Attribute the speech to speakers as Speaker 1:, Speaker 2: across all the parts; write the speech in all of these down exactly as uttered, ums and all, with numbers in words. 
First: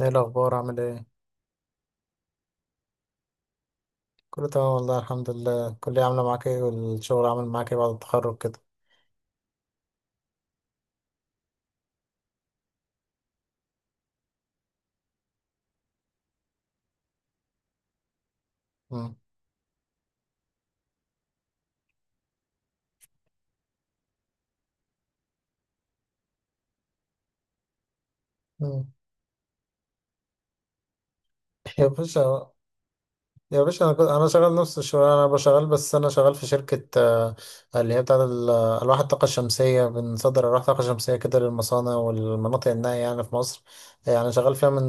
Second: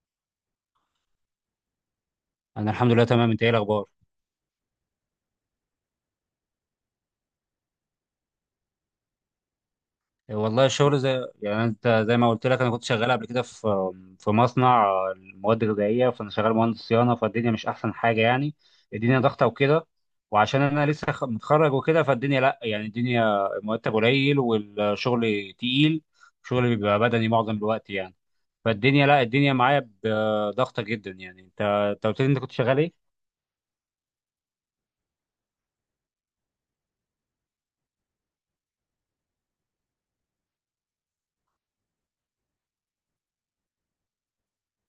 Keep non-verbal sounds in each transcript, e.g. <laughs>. Speaker 1: ايه الاخبار؟ عامل ايه؟
Speaker 2: انا الحمد لله تمام، انت ايه الاخبار؟
Speaker 1: كله تمام والله، الحمد لله. الكليه عامله معاك ايه والشغل عامل معاك ايه بعد التخرج كده؟
Speaker 2: والله الشغل زي يعني انت زي ما قلت لك انا كنت شغال قبل كده في في مصنع المواد الغذائيه، فانا شغال مهندس صيانه، فالدنيا مش احسن حاجه يعني.
Speaker 1: مم.
Speaker 2: الدنيا ضغطه وكده، وعشان انا لسه خ- متخرج وكده، فالدنيا لا، يعني الدنيا مرتب قليل والشغل تقيل، شغل بيبقى بدني معظم الوقت يعني.
Speaker 1: مم.
Speaker 2: فالدنيا لا، الدنيا معايا ب- ضغطه جدا يعني. انت،
Speaker 1: <laughs> يا
Speaker 2: انت قلت لي انت
Speaker 1: باشا.
Speaker 2: كنت شغال ايه؟
Speaker 1: يا باشا، انا كنت- انا شغال نفس الشغل. انا بشغال بس انا شغال في شركه، آه، اللي هي بتاعه ال- آه، الواح الطاقه الشمسيه. بنصدر الواح الطاقه الشمسيه كده للمصانع والمناطق النائيه يعني في مصر. آه، يعني شغال فيها من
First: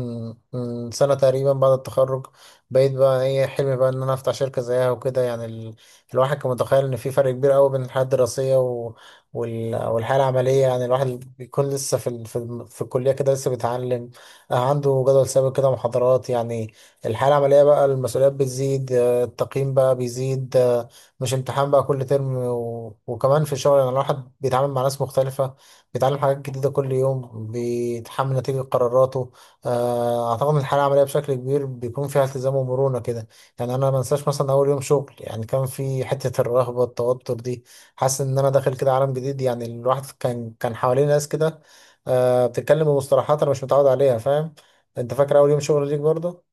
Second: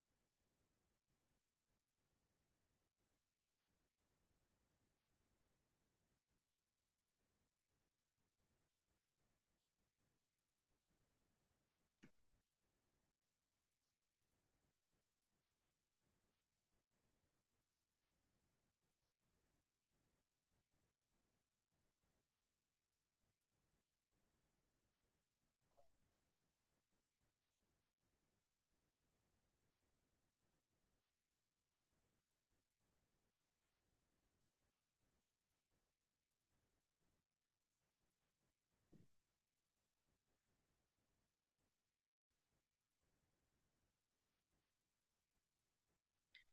Speaker 1: من سنه تقريبا بعد التخرج. بقيت بقى ايه حلمي بقى ان انا افتح شركه زيها وكده، يعني ال... الواحد كان متخيل ان في فرق كبير قوي بين الحياه الدراسيه و... وال... والحياه العمليه. يعني الواحد بيكون لسه في ال... في, الم- في الكليه كده لسه بيتعلم، آه، عنده جدول ثابت كده محاضرات يعني. الحياة العملية بقى المسؤوليات بتزيد، آه، التقييم بقى بيزيد، آه، مش امتحان بقى كل ترم، و... وكمان في الشغل يعني الواحد بيتعامل مع ناس مختلفة، بيتعلم حاجات جديدة كل يوم، بيتحمل نتيجة قراراته. آه، أعتقد إن الحياة العملية بشكل كبير بيكون فيها التزام ومرونة كده. يعني أنا ما أنساش مثلا أول يوم شغل، يعني كان في حتة الرهبة والتوتر دي، حاسس إن أنا داخل كده عالم جديد. يعني الواحد كان كان حواليه ناس كده آه، بتتكلم بمصطلحات أنا مش متعود عليها، فاهم؟ أنت فاكر أول يوم شغل ليك برضه؟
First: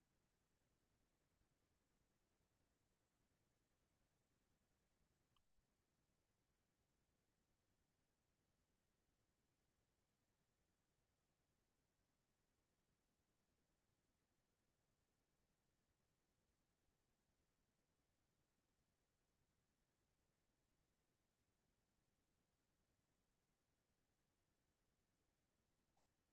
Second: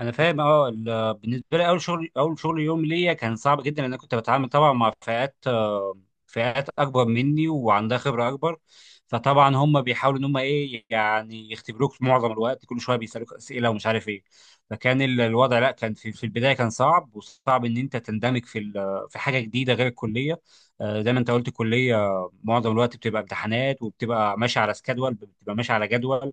Speaker 2: انا فاهم، اه ال- بالنسبه لي، اول شغل اول شغل يوم ليا كان صعب جدا، لان انا كنت بتعامل طبعا مع فئات آه، فئات اكبر مني وعندها خبره اكبر. فطبعا هم بيحاولوا ان هم ايه يعني يختبروك، معظم الوقت كل شويه بيسالوك اسئله ومش عارف ايه. فكان ال- الوضع، لا، كان في, في البدايه كان صعب، وصعب ان انت تندمج في ال- في حاجه جديده غير الكليه. آه، زي ما انت قلت الكليه معظم الوقت بتبقى امتحانات، وبتبقى ماشي على سكادول، بتبقى ماشي على جدول،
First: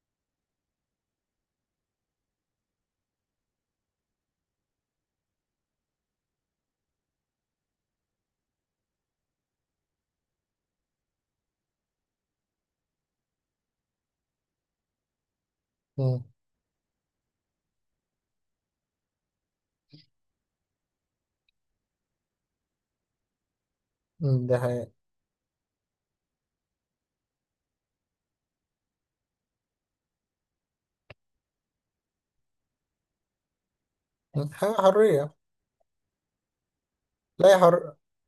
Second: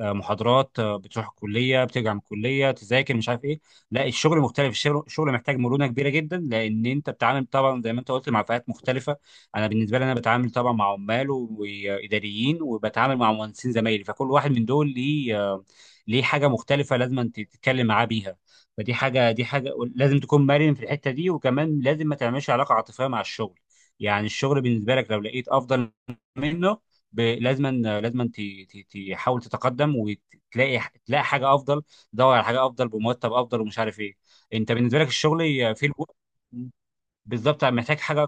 Speaker 2: آه، محاضرات، آه، بتروح الكليه، بترجع من الكليه تذاكر، مش عارف ايه. لا، الشغل مختلف، الشغل الشغل محتاج مرونه كبيره جدا، لان انت بتتعامل طبعا زي ما انت قلت مع فئات مختلفه. انا بالنسبه لي انا بتعامل طبعا مع عمال و- واداريين، وبتعامل مع مهندسين زمايلي، فكل واحد من دول ليه آه، ليه حاجه مختلفه لازم أنت تتكلم معاه بيها. فدي حاجه دي حاجه لازم تكون مرن في الحته دي، وكمان لازم ما تعملش علاقه عاطفيه مع الشغل. يعني
Speaker 1: مم، ده
Speaker 2: الشغل
Speaker 1: حقيقة.
Speaker 2: بالنسبه لك لو لقيت افضل منه، ب- لازما، لازما ت- ت- تحاول تتقدم وتلاقي، تلاقي حاجه افضل، تدور على حاجه افضل بمرتب افضل ومش عارف ايه.
Speaker 1: حاجة
Speaker 2: انت بالنسبه لك
Speaker 1: حرية.
Speaker 2: الشغل في الوقت
Speaker 1: لا يا
Speaker 2: بالظبط
Speaker 1: حر...
Speaker 2: محتاج حاجه؟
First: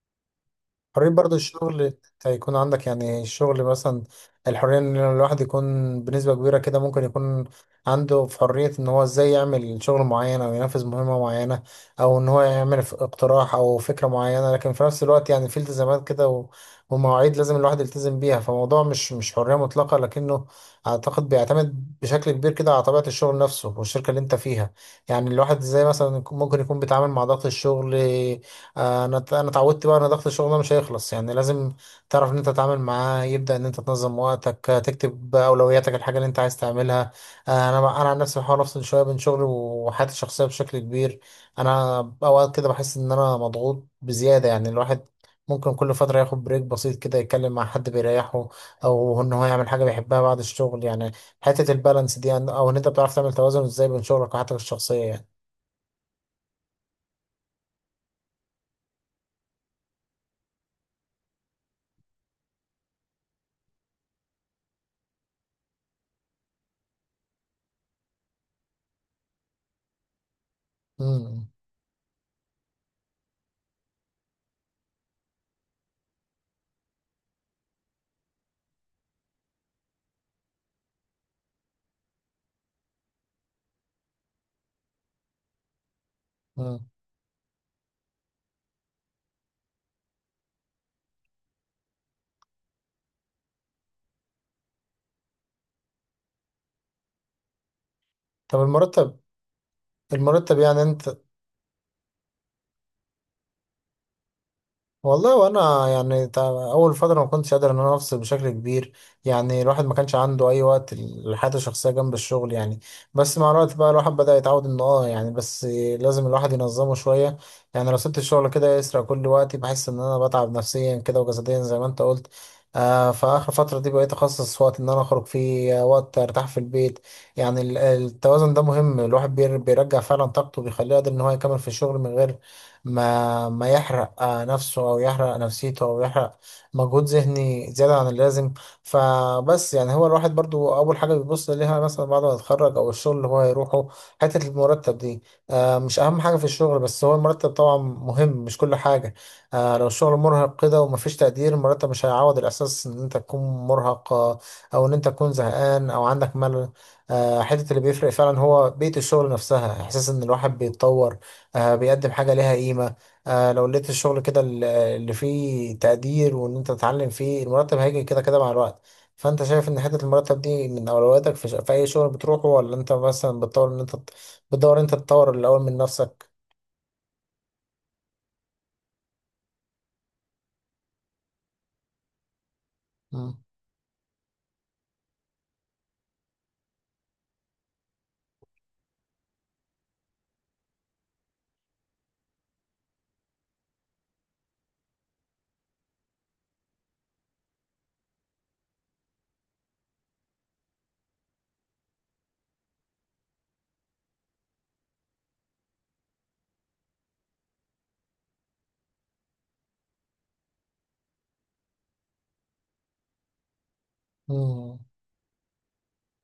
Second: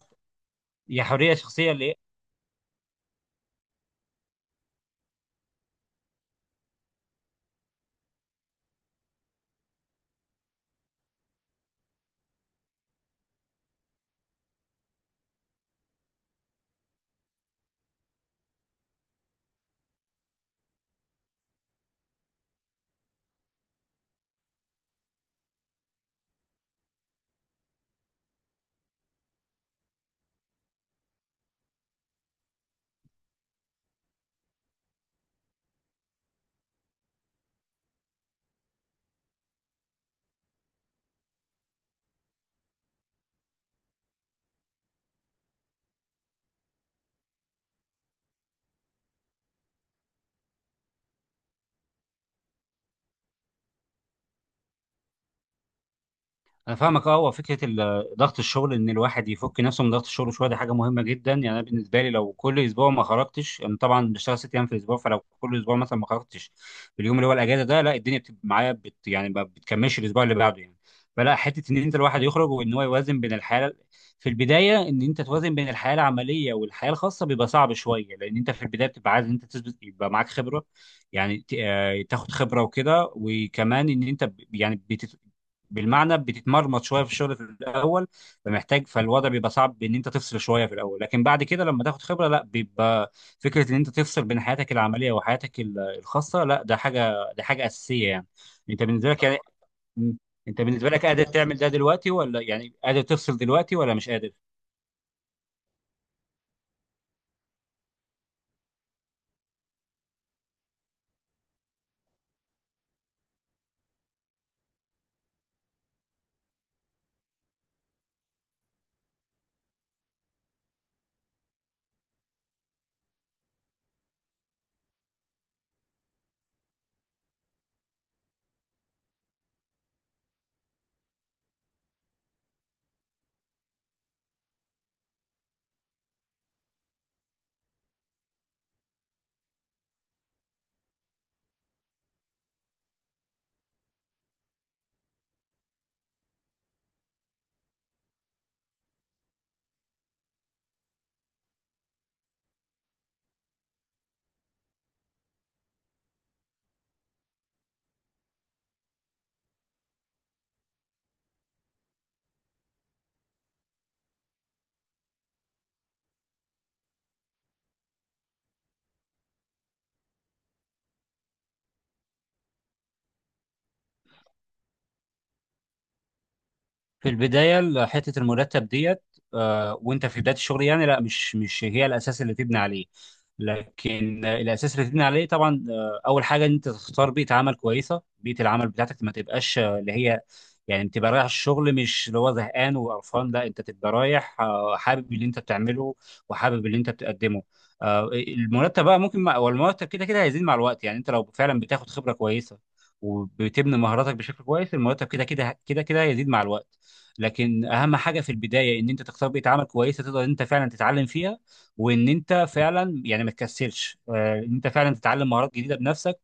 Speaker 2: يا
Speaker 1: حرية
Speaker 2: حريه
Speaker 1: برضه
Speaker 2: شخصيه.
Speaker 1: الشغل هيكون عندك. يعني الشغل مثلا الحرية ان الواحد يكون بنسبة كبيرة كده ممكن يكون عنده في حرية ان هو ازاي يعمل شغل معين او ينفذ مهمة معينة، او ان هو يعمل ف- اقتراح او فكرة معينة. لكن في نفس الوقت يعني في التزامات كده، و- ومواعيد لازم الواحد يلتزم بيها. فموضوع مش مش حرية مطلقة، لكنه اعتقد بيعتمد بشكل كبير كده على طبيعة الشغل نفسه والشركة اللي انت فيها. يعني الواحد ازاي مثلا يكون- ممكن يكون بيتعامل مع ضغط الشغل. آه، انا انا اتعودت بقى ان ضغط الشغل ده مش هيخلص. يعني لازم تعرف ان انت تتعامل معاه، يبدا ان انت تنظم وقتك، آه، تكتب اولوياتك، الحاجه اللي انت عايز تعملها. آه، انا انا عن نفسي بحاول افصل شويه بين شغلي وحياتي الشخصيه بشكل كبير. انا اوقات كده بحس ان انا مضغوط بزياده. يعني الواحد ممكن كل فتره ياخد بريك بسيط كده، يتكلم مع حد بيريحه او ان هو يعمل حاجه بيحبها بعد الشغل. يعني حته البالانس دي، او ان انت بتعرف تعمل توازن ازاي بين شغلك وحياتك الشخصيه يعني.
Speaker 2: انا فاهمك، اه. هو فكره ال- آه، ضغط الشغل، ان الواحد يفك نفسه من ضغط الشغل شويه، دي حاجه مهمه جدا. يعني انا بالنسبه لي، لو كل اسبوع ما خرجتش، انا طبعا بشتغل ست ايام في الاسبوع، فلو كل اسبوع مثلا ما خرجتش في اليوم اللي هو الاجازه ده، لا، الدنيا بتبقى معايا بت يعني ما بتكملش الاسبوع اللي بعده يعني. فلا،
Speaker 1: امم.
Speaker 2: حته ان انت الواحد يخرج وان هو يوازن بين الحياه، في البدايه ان انت توازن بين الحياه العمليه والحياه الخاصه بيبقى صعب شويه، لان انت في البدايه بتبقى عايز ان انت تثبت، يبقى معاك خبره، يعني ت- آه، تاخد خبره وكده. وكمان ان انت ب- يعني بالمعنى
Speaker 1: أمم.
Speaker 2: بتتمرمط شويه في الشغل في الاول، فمحتاج، فالوضع بيبقى صعب ان انت تفصل شويه في الاول، لكن بعد كده لما تاخد خبره، لا، بيبقى فكره ان انت تفصل بين حياتك العمليه وحياتك ال- الخاصه، لا، ده حاجه ده حاجه اساسيه يعني.
Speaker 1: طب
Speaker 2: انت بالنسبه
Speaker 1: المرتب.
Speaker 2: لك يعني م-
Speaker 1: المرتب
Speaker 2: انت
Speaker 1: يعني
Speaker 2: بالنسبه لك
Speaker 1: انت.
Speaker 2: قادر تعمل ده دلوقتي ولا، يعني قادر تفصل دلوقتي ولا مش قادر؟
Speaker 1: والله وانا يعني تع- اول فتره ما كنتش قادر ان انا افصل بشكل كبير. يعني الواحد ما كانش عنده اي وقت لحياته الشخصيه جنب الشغل، يعني بس مع الوقت بقى الواحد بدا يتعود انه، اه يعني، بس لازم الواحد ينظمه شويه. يعني لو سبت الشغل كده يسرق كل وقتي، بحس ان انا بتعب نفسيا كده وجسديا زي ما انت قلت. آه فاخر فتره دي بقيت اخصص وقت ان انا اخرج فيه، آه، وقت ارتاح في البيت. يعني ال- التوازن ده مهم. الواحد بير- بيرجع فعلا طاقته، بيخليه قادر ان هو يكمل في الشغل من غير ما ما يحرق آه، نفسه او يحرق نفسيته او يحرق مجهود ذهني زياده عن اللازم. فبس يعني هو الواحد برضو اول حاجه بيبص ليها مثلا بعد ما يتخرج او الشغل اللي هو هيروحه حته المرتب دي، آه، مش اهم حاجه في الشغل بس هو المرتب. طبعا مهم، مش كل حاجه. آه، لو الشغل مرهق كده ومفيش تقدير، المرتب مش هيعوض الاحساس ان انت تكون مرهق، آه، او ان انت تكون زهقان او عندك ملل. آه، حته اللي بيفرق فعلا هو بيئه الشغل نفسها، احساس ان الواحد بيتطور، آه بيقدم حاجة ليها قيمة. آه لو لقيت الشغل كده ال- اللي فيه تقدير وإن أنت تتعلم فيه، المرتب هيجي كده كده مع الوقت. فأنت شايف إن حتة المرتب دي من أولوياتك في, ش- في أي شغل بتروحه، ولا أنت مثلا بتطور إن أنت تط- بتدور إن أنت تطور الأول من نفسك؟
Speaker 2: في البدايه ال- حته المرتب ديت، آه، وانت في بدايه الشغل، يعني لا، مش مش هي الاساس اللي تبني عليه.
Speaker 1: مم.
Speaker 2: لكن آه، الاساس اللي تبني عليه طبعا، آه، اول حاجه ان انت تختار بيئه عمل كويسه. بيئه العمل بتاعتك ما تبقاش، آه، اللي هي يعني تبقى رايح الشغل مش اللي هو زهقان وقرفان، لا، انت تبقى رايح، آه، حابب اللي انت بتعمله، وحابب اللي انت بتقدمه. آه، المرتب بقى ممكن مع- والمرتب كده كده هيزيد مع الوقت، يعني انت لو فعلا بتاخد خبره كويسه وبتبني مهاراتك بشكل كويس، المرتب كده كده كده كده هيزيد مع الوقت. لكن اهم حاجه في البدايه ان انت تختار بيئه عمل كويسه تقدر انت فعلا تتعلم فيها، وان انت فعلا يعني ما تكسلش، آه، ان انت
Speaker 1: مم.
Speaker 2: فعلا تتعلم مهارات جديده بنفسك،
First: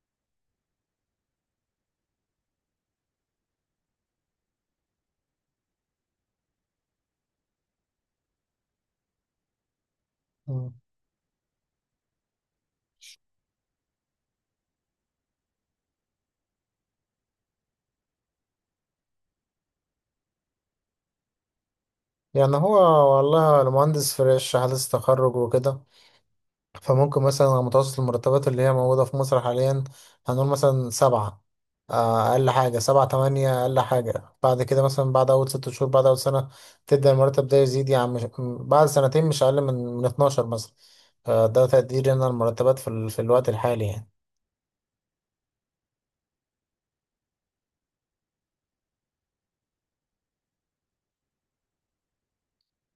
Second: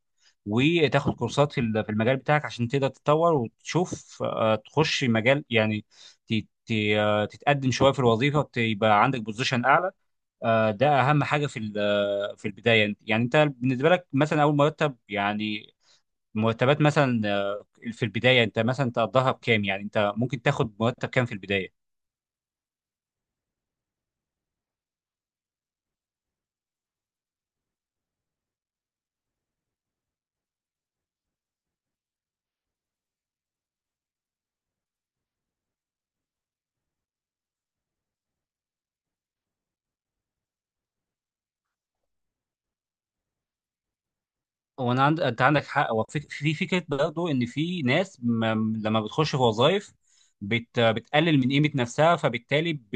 Speaker 2: وتاخد كورسات في ال- في المجال بتاعك عشان تقدر تتطور، وتشوف، آه، تخش مجال يعني، ت- ت- آه، تتقدم شويه في الوظيفه، وتبقى عندك بوزيشن اعلى. آه،
Speaker 1: مم.
Speaker 2: ده اهم حاجه في ال- آه، في البدايه. يعني انت بالنسبه لك مثلا اول مرتب، يعني مرتبات مثلا، آه، في البدايه انت مثلا تقضيها بكام، يعني انت ممكن تاخد مرتب كام في البدايه؟
Speaker 1: يعني هو، والله أنا مهندس فريش حديث تخرج وكده. فممكن مثلا على متوسط المرتبات اللي هي موجودة في مصر حاليا، هنقول مثلا سبعة. آه، أقل حاجة سبعة تمانية أقل حاجة. بعد كده مثلا بعد أول ست شهور، بعد أول سنة تبدأ المرتب ده يزيد، يعني مش بعد سنتين مش أقل من من اتناشر مثلا. آه، ده تقديري أنا المرتبات في, ال... في الوقت الحالي يعني.
Speaker 2: هو انا عند... انت عندك حق. هو فك- في فكره برضه ان في ناس ما... لما بتخش في وظائف بت... بتقلل من قيمه نفسها، فبالتالي ب...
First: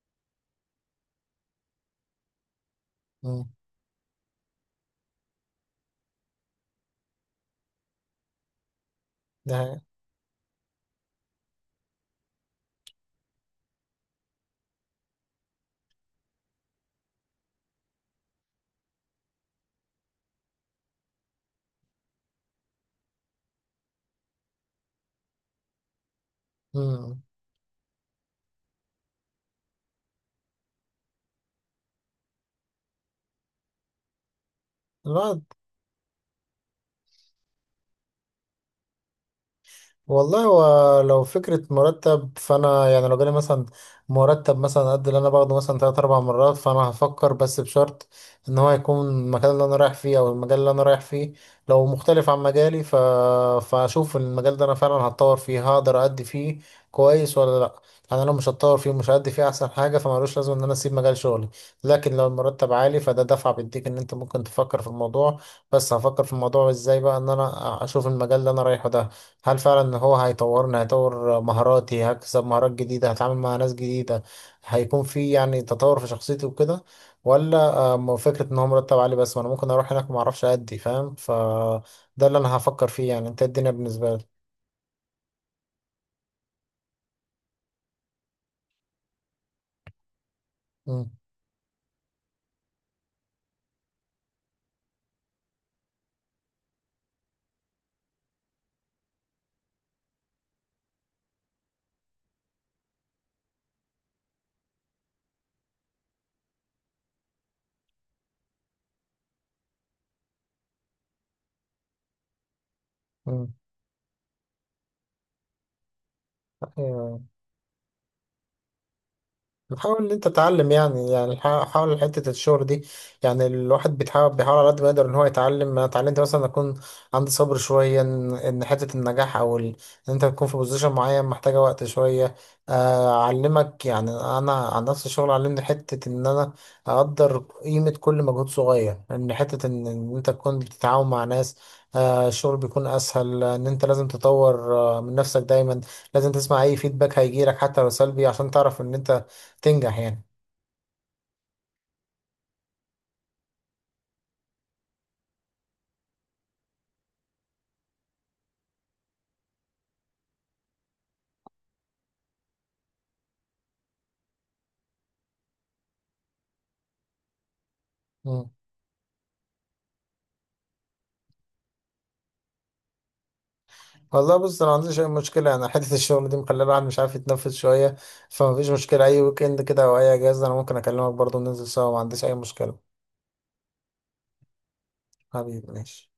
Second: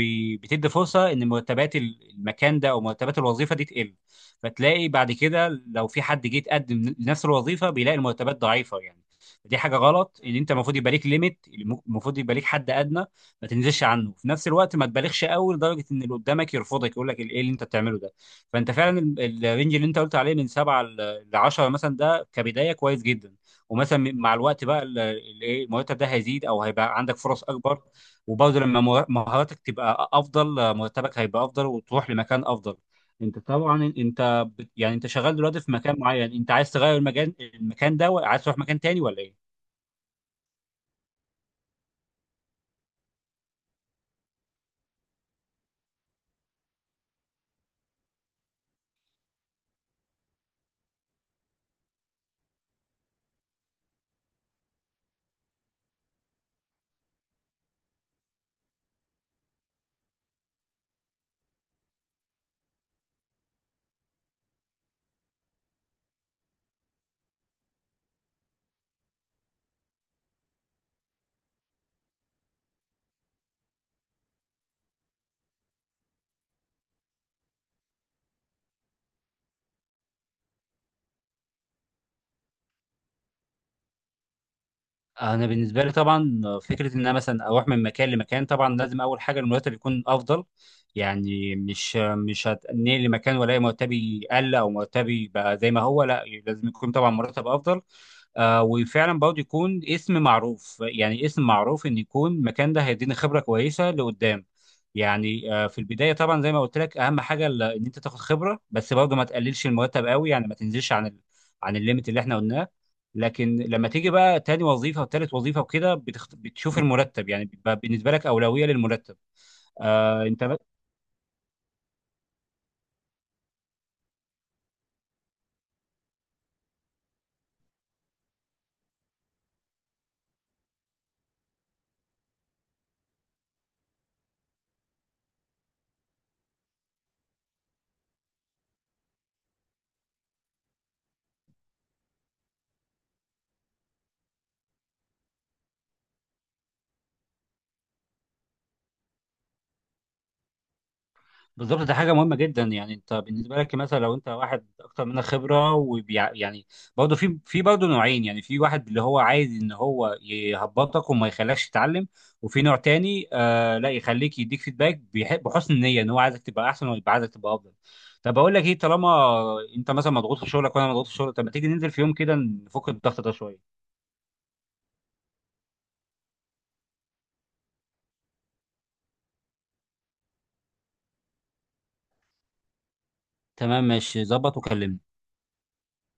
Speaker 2: بتدي فرصه ان مرتبات المكان ده او مرتبات
Speaker 1: مم.
Speaker 2: الوظيفه دي تقل. فتلاقي بعد كده لو في حد جه يتقدم لنفس الوظيفه بيلاقي المرتبات ضعيفه يعني. دي حاجه
Speaker 1: ده.
Speaker 2: غلط، ان انت المفروض يبقى ليك ليميت، المفروض يبقى ليك حد ادنى ما تنزلش عنه، في نفس الوقت ما تبالغش قوي لدرجه ان اللي قدامك يرفضك يقول لك ايه اللي انت بتعمله ده. فانت فعلا ال- الرينج اللي انت قلت عليه من سبعه ل عشرة مثلا ده كبدايه كويس جدا. ومثلا م- مع الوقت بقى ال- ال- ايه المرتب ده هيزيد، او هيبقى عندك
Speaker 1: مم.
Speaker 2: فرص اكبر. وبرضه لما مه- مهاراتك تبقى افضل، مرتبك هيبقى افضل وتروح لمكان افضل. انت طبعا، انت بت- يعني انت شغال
Speaker 1: الواحد.
Speaker 2: دلوقتي في مكان معين، انت عايز تغير المكان المكان ده وعايز تروح مكان تاني ولا ايه؟
Speaker 1: والله هو لو فكرة مرتب، فأنا يعني لو جالي مثلا مرتب مثلا قد اللي أنا باخده مثلا تلات أربع مرات، فأنا هفكر، بس بشرط إن هو يكون المكان اللي أنا رايح فيه أو المجال اللي أنا رايح فيه لو مختلف عن مجالي، ف... فأشوف المجال ده أنا فعلا هتطور فيه، هقدر أدي فيه كويس ولا لأ. أنا لو مش هتطور فيه ومش هأدي فيه أحسن حاجة فمالوش لازم إن أنا أسيب مجال شغلي. لكن لو المرتب عالي فده دفعة بيديك إن أنت ممكن تفكر في الموضوع. بس هفكر في الموضوع إزاي بقى؟ إن أنا أشوف المجال اللي أنا رايحه ده هل فعلا إن هو هيطورني، هيطور مهاراتي، هكسب مهارات جديدة، هتعامل مع ناس جديدة، هيكون في يعني تطور في شخصيتي وكده، ولا آم، فكرة ان هو مرتب عالي بس، وانا ممكن اروح هناك ما اعرفش ادي، فاهم؟ فده اللي انا هفكر فيه. يعني انت إيه الدنيا بالنسبة لي؟
Speaker 2: انا بالنسبه لي طبعا، فكره ان انا مثلا اروح من مكان لمكان، طبعا لازم اول حاجه المرتب يكون افضل.
Speaker 1: مم.
Speaker 2: يعني مش مش هتنقل لمكان والاقي مرتبي قل او مرتبي بقى زي ما هو، لا، لازم يكون طبعا مرتب افضل. آه وفعلا برضه يكون اسم معروف، يعني اسم معروف ان يكون المكان ده هيديني خبره كويسه لقدام. يعني آه في البدايه طبعا زي ما قلت لك اهم حاجه ال- ان انت تاخد خبره، بس برضه ما تقللش المرتب قوي، يعني ما تنزلش عن ال... عن الليميت اللي احنا قلناه.
Speaker 1: مم.
Speaker 2: لكن لما تيجي بقى تاني وظيفه وتالت وظيفه وكده، بتخت... بتشوف
Speaker 1: أيوة.
Speaker 2: المرتب، يعني بيبقى بالنسبه لك اولويه للمرتب.
Speaker 1: حاول ان
Speaker 2: آه
Speaker 1: انت
Speaker 2: انت ب...
Speaker 1: تتعلم، يعني يعني حا- حاول حته الشغل دي. يعني الواحد بيتحاول بيحاول على قد ما يقدر ان هو يتعلم. انا اتعلمت مثلا اكون عندي صبر شويه، ان إن حته النجاح او ال... ان انت تكون في بوزيشن معين محتاجه وقت شويه. آه، اعلمك يعني انا عن نفس الشغل، علمني حته ان انا اقدر قيمه كل مجهود صغير، ان حته ان إن انت تكون بتتعاون مع ناس، آه، الشغل بيكون اسهل. ان انت لازم تطور آه، من نفسك دايما. لازم تسمع اي فيدباك هيجيلك حتى لو سلبي عشان تعرف ان انت تنجح يعني.
Speaker 2: بالظبط، ده حاجه مهمه جدا. يعني انت بالنسبه لك مثلا لو انت واحد اكتر منك خبره وبيع... يعني برضه في في برضه نوعين يعني. في واحد اللي هو عايز ان هو يهبطك وما يخليكش تتعلم، وفي نوع تاني آه لا، يخليك يديك فيدباك بيح... بحسن النيه، ان هو عايزك تبقى احسن ويبقى عايزك تبقى افضل. طب
Speaker 1: مم.
Speaker 2: اقول لك ايه، طالما انت مثلا مضغوط في شغلك وانا مضغوط في شغلك، طب ما تيجي ننزل في يوم كده نفك الضغط ده شويه؟
Speaker 1: والله بص انا ما عنديش اي مشكله. انا حته الشغل دي مخليه الواحد مش عارف يتنفس شويه. فما فيش مشكله، اي ويك اند كده او اي اجازه انا ممكن اكلمك برضه ننزل سوا، ما عنديش اي مشكله.
Speaker 2: تمام، ماشي، ظبط، وكلمني.
Speaker 1: حبيبي ماشي.